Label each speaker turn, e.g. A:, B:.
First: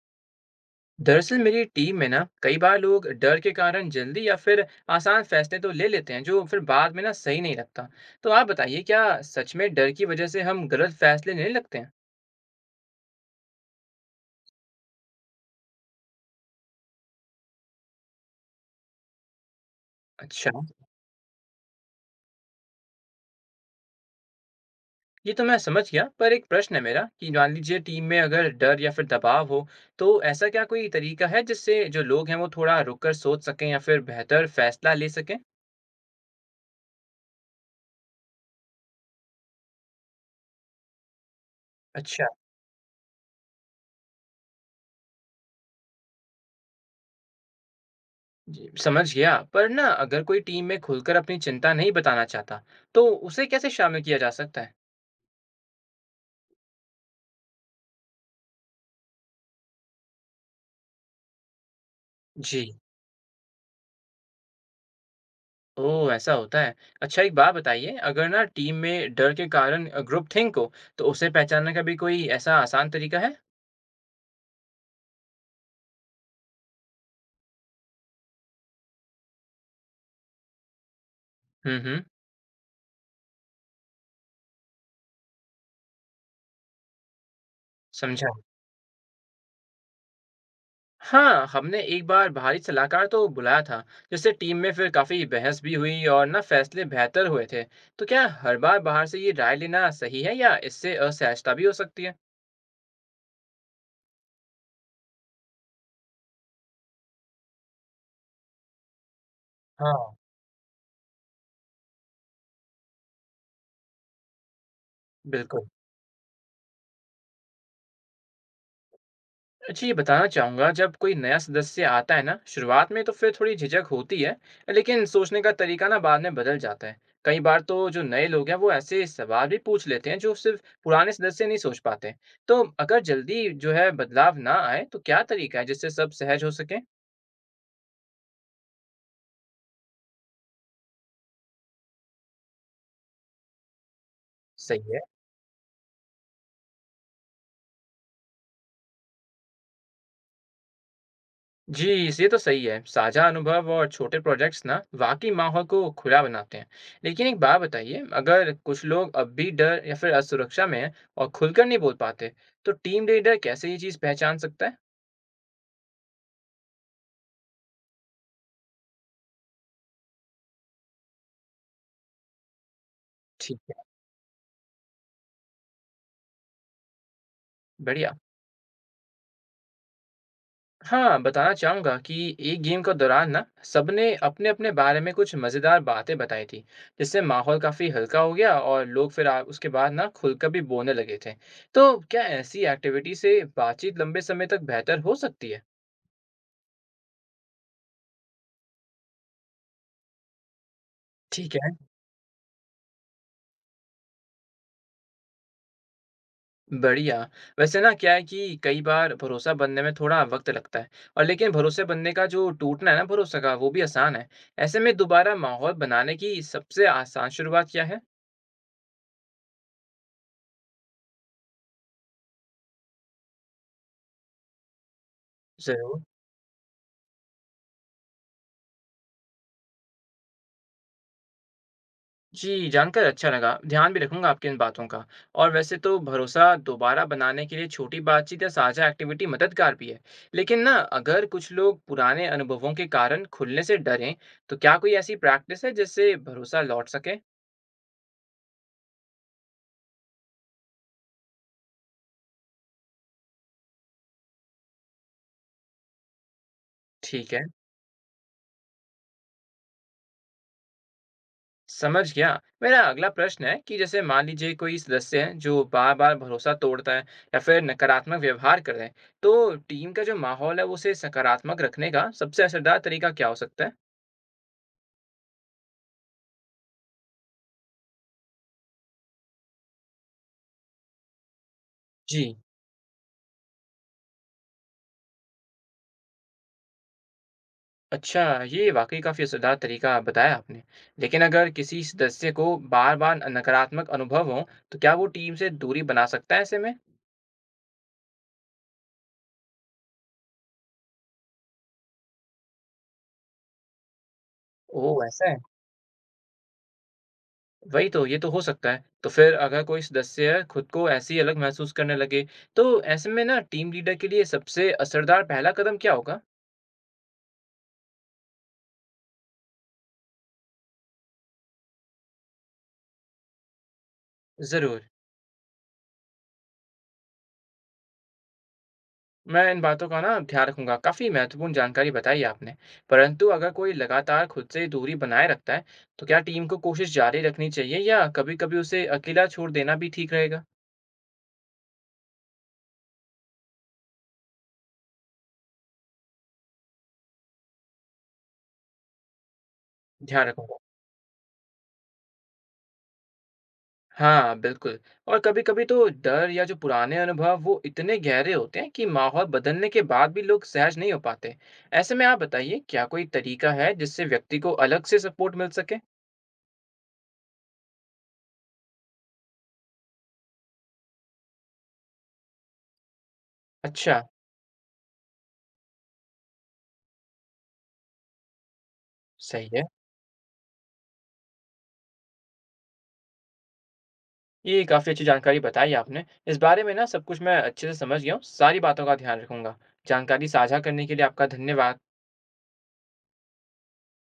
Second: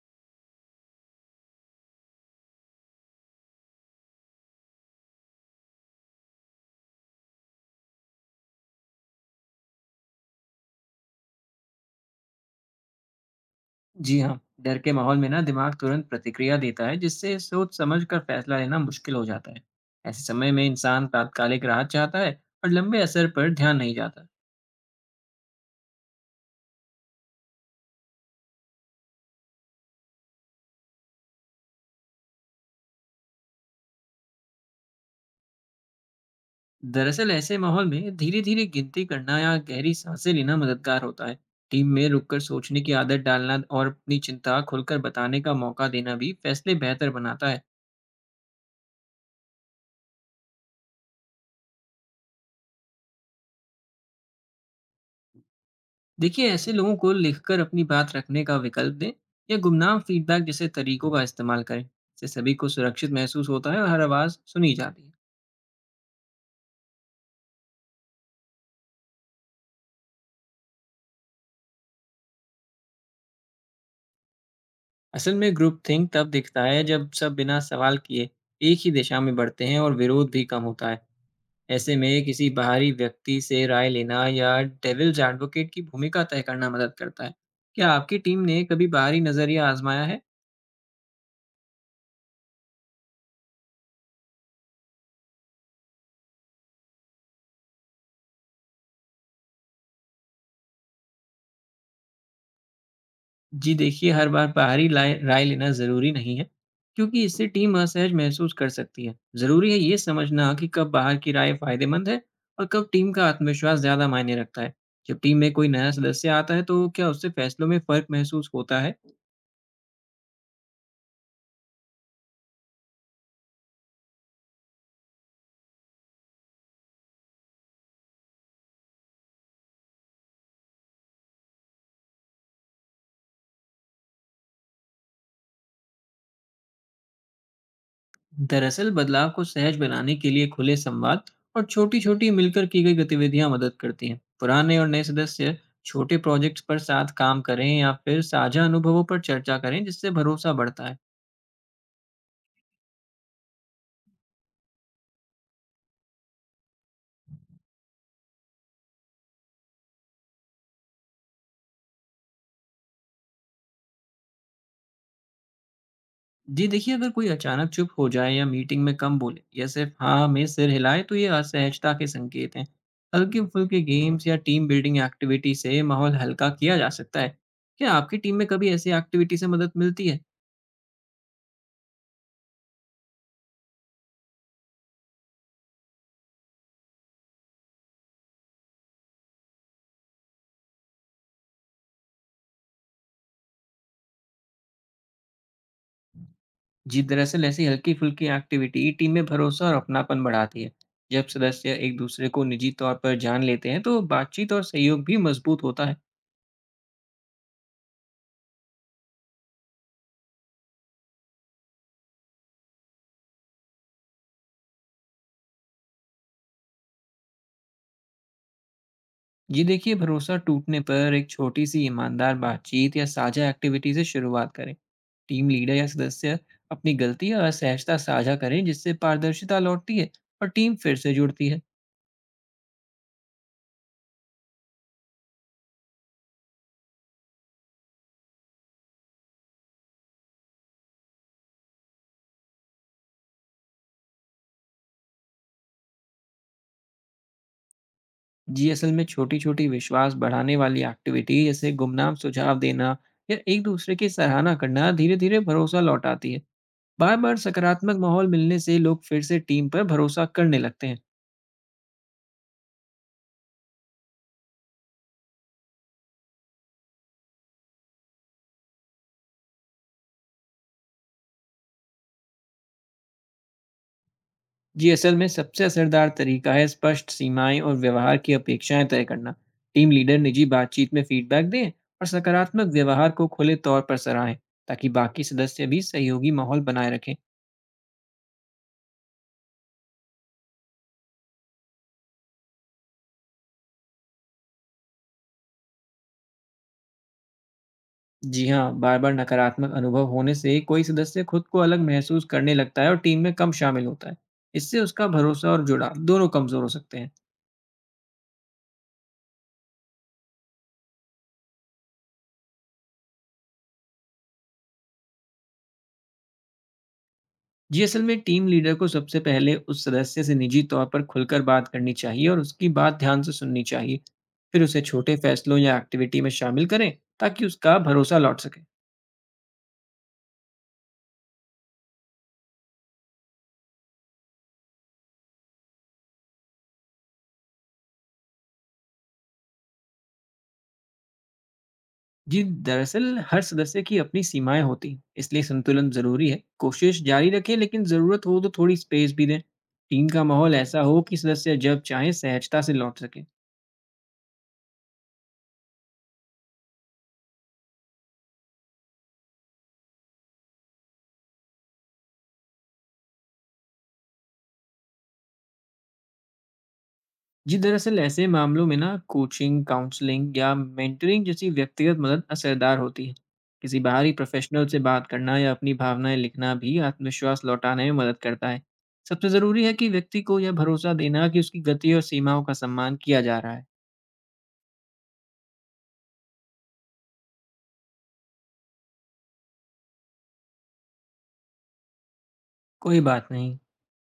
A: दरअसल मेरी टीम में ना कई बार लोग डर के कारण जल्दी या फिर आसान फैसले तो ले लेते हैं, जो फिर बाद में ना सही नहीं लगता। तो आप बताइए, क्या सच में डर की वजह से हम गलत फैसले लेने लगते हैं?
B: जी हाँ, डर के माहौल में ना दिमाग तुरंत प्रतिक्रिया देता है जिससे सोच समझ कर फैसला लेना मुश्किल हो जाता है। ऐसे
A: अच्छा,
B: समय में इंसान तात्कालिक राहत चाहता है और लंबे असर पर ध्यान नहीं जाता।
A: ये तो मैं समझ गया, पर एक प्रश्न है मेरा कि मान लीजिए टीम में अगर डर या फिर दबाव हो, तो ऐसा क्या कोई तरीका है जिससे जो लोग हैं वो थोड़ा रुक कर सोच सकें या फिर बेहतर फैसला ले सकें?
B: दरअसल ऐसे माहौल में धीरे धीरे गिनती करना या गहरी सांसें लेना मददगार होता है। टीम में
A: अच्छा।
B: रुककर सोचने की आदत डालना और अपनी चिंता खुलकर बताने का मौका देना भी फैसले बेहतर बनाता है।
A: जी समझ गया, पर ना अगर कोई टीम में खुलकर अपनी चिंता नहीं बताना चाहता, तो उसे कैसे शामिल किया जा सकता है?
B: देखिए, ऐसे लोगों को लिखकर अपनी बात रखने का विकल्प दें या गुमनाम फीडबैक जैसे तरीकों का इस्तेमाल करें। इससे सभी
A: जी।
B: को सुरक्षित महसूस होता है और हर आवाज़ सुनी जाती है।
A: ओह! ऐसा होता है। अच्छा, एक बात बताइए, अगर ना टीम में डर के कारण ग्रुप थिंक हो, तो उसे पहचानने का भी कोई ऐसा आसान तरीका है?
B: असल में ग्रुप थिंक तब दिखता है जब सब बिना सवाल किए एक ही दिशा में बढ़ते हैं और विरोध भी कम होता है।
A: हुँ,
B: ऐसे
A: हुँ,
B: में किसी बाहरी व्यक्ति से राय लेना या डेविल्स एडवोकेट की भूमिका तय करना मदद करता है। क्या आपकी
A: समझा।
B: टीम ने कभी बाहरी नजरिया आजमाया है?
A: हाँ, हमने एक बार बाहरी सलाहकार तो बुलाया था, जिससे टीम में फिर काफ़ी बहस भी हुई और ना फैसले बेहतर हुए थे। तो क्या हर बार बाहर से ये राय लेना सही है या इससे असहजता भी हो सकती है?
B: जी देखिए, हर बार बाहरी लाय राय लेना ज़रूरी नहीं है, क्योंकि इससे टीम असहज महसूस कर सकती है। ज़रूरी है ये
A: हाँ,
B: समझना कि कब बाहर की राय फ़ायदेमंद है और कब टीम का आत्मविश्वास ज़्यादा मायने रखता है। जब टीम में
A: बिल्कुल।
B: कोई नया सदस्य आता है, तो क्या उससे फैसलों में फ़र्क महसूस होता है?
A: जी बताना चाहूँगा, जब कोई नया सदस्य आता है ना, शुरुआत में तो फिर थोड़ी झिझक होती है, लेकिन सोचने का तरीका ना बाद में बदल जाता है। कई बार तो जो नए लोग हैं वो ऐसे सवाल भी पूछ लेते हैं जो सिर्फ पुराने सदस्य नहीं सोच पाते। तो अगर जल्दी जो है बदलाव ना आए, तो क्या तरीका है जिससे सब सहज हो सके?
B: दरअसल, बदलाव को सहज बनाने के लिए खुले संवाद और छोटी-छोटी मिलकर की गई गतिविधियाँ मदद करती हैं।
A: सही
B: पुराने और
A: है।
B: नए सदस्य छोटे प्रोजेक्ट्स पर साथ काम करें या फिर साझा अनुभवों पर चर्चा करें, जिससे भरोसा बढ़ता है।
A: जी, ये तो सही है, साझा अनुभव और छोटे प्रोजेक्ट्स ना वाकई माहौल को खुला बनाते हैं। लेकिन एक बात बताइए, अगर कुछ लोग अब भी डर या फिर असुरक्षा में हैं और खुलकर नहीं बोल पाते, तो टीम लीडर कैसे ये चीज़ पहचान सकता है?
B: जी देखिए, अगर कोई अचानक चुप हो जाए या मीटिंग में कम बोले या सिर्फ हाँ में सिर हिलाए तो ये असहजता के संकेत हैं।
A: ठीक है।
B: हल्के-फुल्के गेम्स या टीम बिल्डिंग एक्टिविटी से माहौल हल्का किया जा सकता है। क्या
A: बढ़िया।
B: आपकी टीम में कभी ऐसी एक्टिविटी से मदद मिलती है?
A: हाँ, बताना चाहूंगा कि एक गेम के दौरान ना सबने अपने अपने बारे में कुछ मजेदार बातें बताई थी, जिससे माहौल काफी हल्का हो गया और लोग फिर उसके बाद ना खुलकर भी बोलने लगे थे। तो क्या ऐसी एक्टिविटी से बातचीत लंबे समय तक बेहतर हो सकती है?
B: जी, दरअसल ऐसी हल्की-फुल्की एक्टिविटी टीम में भरोसा और अपनापन बढ़ाती है। जब
A: ठीक है।
B: सदस्य एक दूसरे को निजी तौर पर जान लेते हैं तो बातचीत और सहयोग भी मजबूत होता है।
A: बढ़िया। वैसे ना क्या है कि कई बार भरोसा बनने में थोड़ा वक़्त लगता है, और लेकिन भरोसे बनने का जो टूटना है ना भरोसा का, वो भी आसान है। ऐसे में दोबारा माहौल बनाने की सबसे आसान शुरुआत क्या है?
B: जी देखिए, भरोसा टूटने पर एक छोटी-सी ईमानदार बातचीत या साझा एक्टिविटी से शुरुआत करें। टीम लीडर या
A: ज़रूर।
B: सदस्य अपनी गलती और असहजता साझा करें जिससे पारदर्शिता लौटती है और टीम फिर से जुड़ती है।
A: जी, जानकर अच्छा लगा। ध्यान भी रखूँगा आपकी इन बातों का। और वैसे तो भरोसा दोबारा बनाने के लिए छोटी बातचीत या साझा एक्टिविटी मददगार भी है। लेकिन ना, अगर कुछ लोग पुराने अनुभवों के कारण खुलने से डरें, तो क्या कोई ऐसी प्रैक्टिस है जिससे भरोसा लौट सके?
B: जी असल में छोटी छोटी विश्वास बढ़ाने वाली एक्टिविटी जैसे गुमनाम सुझाव देना या एक दूसरे की सराहना करना धीरे धीरे भरोसा लौटाती है। बार
A: ठीक
B: बार
A: है।
B: सकारात्मक माहौल मिलने से लोग फिर से टीम पर भरोसा करने लगते हैं।
A: समझ गया। मेरा अगला प्रश्न है कि जैसे मान लीजिए कोई सदस्य है जो बार बार भरोसा तोड़ता है या फिर नकारात्मक व्यवहार कर रहे हैं, तो टीम का जो माहौल है उसे सकारात्मक रखने का सबसे असरदार तरीका क्या हो सकता है?
B: जी असल में सबसे असरदार तरीका है स्पष्ट सीमाएं और व्यवहार की अपेक्षाएं तय करना। टीम लीडर निजी बातचीत में फीडबैक दें और
A: जी।
B: सकारात्मक व्यवहार को खुले तौर पर सराहें ताकि बाकी सदस्य भी सहयोगी माहौल बनाए रखें।
A: अच्छा, ये वाकई काफी असरदार तरीका बताया आपने। लेकिन अगर किसी सदस्य को बार बार नकारात्मक अनुभव हो, तो क्या वो टीम से दूरी बना सकता है ऐसे में?
B: जी हाँ, बार बार नकारात्मक अनुभव होने से कोई सदस्य खुद को अलग महसूस करने लगता है और टीम में कम शामिल होता है। इससे
A: ओह,
B: उसका
A: ऐसा है।
B: भरोसा और जुड़ाव दोनों कमजोर हो सकते हैं।
A: वही तो, ये तो हो सकता है। तो फिर अगर कोई सदस्य खुद को ऐसे ही अलग महसूस करने लगे, तो ऐसे में ना टीम लीडर के लिए सबसे असरदार पहला कदम क्या होगा?
B: जी असल में टीम लीडर को सबसे पहले उस सदस्य से निजी तौर पर खुलकर बात करनी चाहिए और उसकी बात ध्यान से सुननी चाहिए। फिर उसे
A: ज़रूर,
B: छोटे फैसलों या एक्टिविटी में शामिल करें ताकि उसका भरोसा लौट सके।
A: मैं इन बातों का ना ध्यान रखूँगा। काफ़ी महत्वपूर्ण जानकारी बताई आपने। परंतु अगर कोई लगातार खुद से दूरी बनाए रखता है, तो क्या टीम को कोशिश जारी रखनी चाहिए, या कभी-कभी उसे अकेला छोड़ देना भी ठीक रहेगा?
B: जी दरअसल हर सदस्य की अपनी सीमाएं होती हैं, इसलिए संतुलन जरूरी है। कोशिश जारी रखें लेकिन ज़रूरत हो तो थोड़ी स्पेस भी दें। टीम का
A: ध्यान
B: माहौल
A: रखूँगा।
B: ऐसा हो कि सदस्य जब चाहें सहजता से लौट सके।
A: हाँ, बिल्कुल। और कभी-कभी तो डर या जो पुराने अनुभव, वो इतने गहरे होते हैं कि माहौल बदलने के बाद भी लोग सहज नहीं हो पाते। ऐसे में आप बताइए, क्या कोई तरीका है जिससे व्यक्ति को अलग से सपोर्ट मिल सके?
B: जी दरअसल ऐसे मामलों में ना कोचिंग, काउंसलिंग या मेंटरिंग जैसी व्यक्तिगत मदद असरदार होती है। किसी
A: अच्छा,
B: बाहरी प्रोफेशनल से बात करना या अपनी भावनाएं लिखना भी आत्मविश्वास लौटाने में मदद करता है। सबसे
A: सही है।
B: ज़रूरी है कि व्यक्ति को यह भरोसा देना कि उसकी गति और सीमाओं का सम्मान किया जा रहा है।
A: ये काफ़ी अच्छी जानकारी बताई आपने। इस बारे में ना सब कुछ मैं अच्छे से समझ गया हूँ। सारी बातों का ध्यान रखूँगा। जानकारी साझा करने के लिए आपका धन्यवाद।
B: कोई बात नहीं।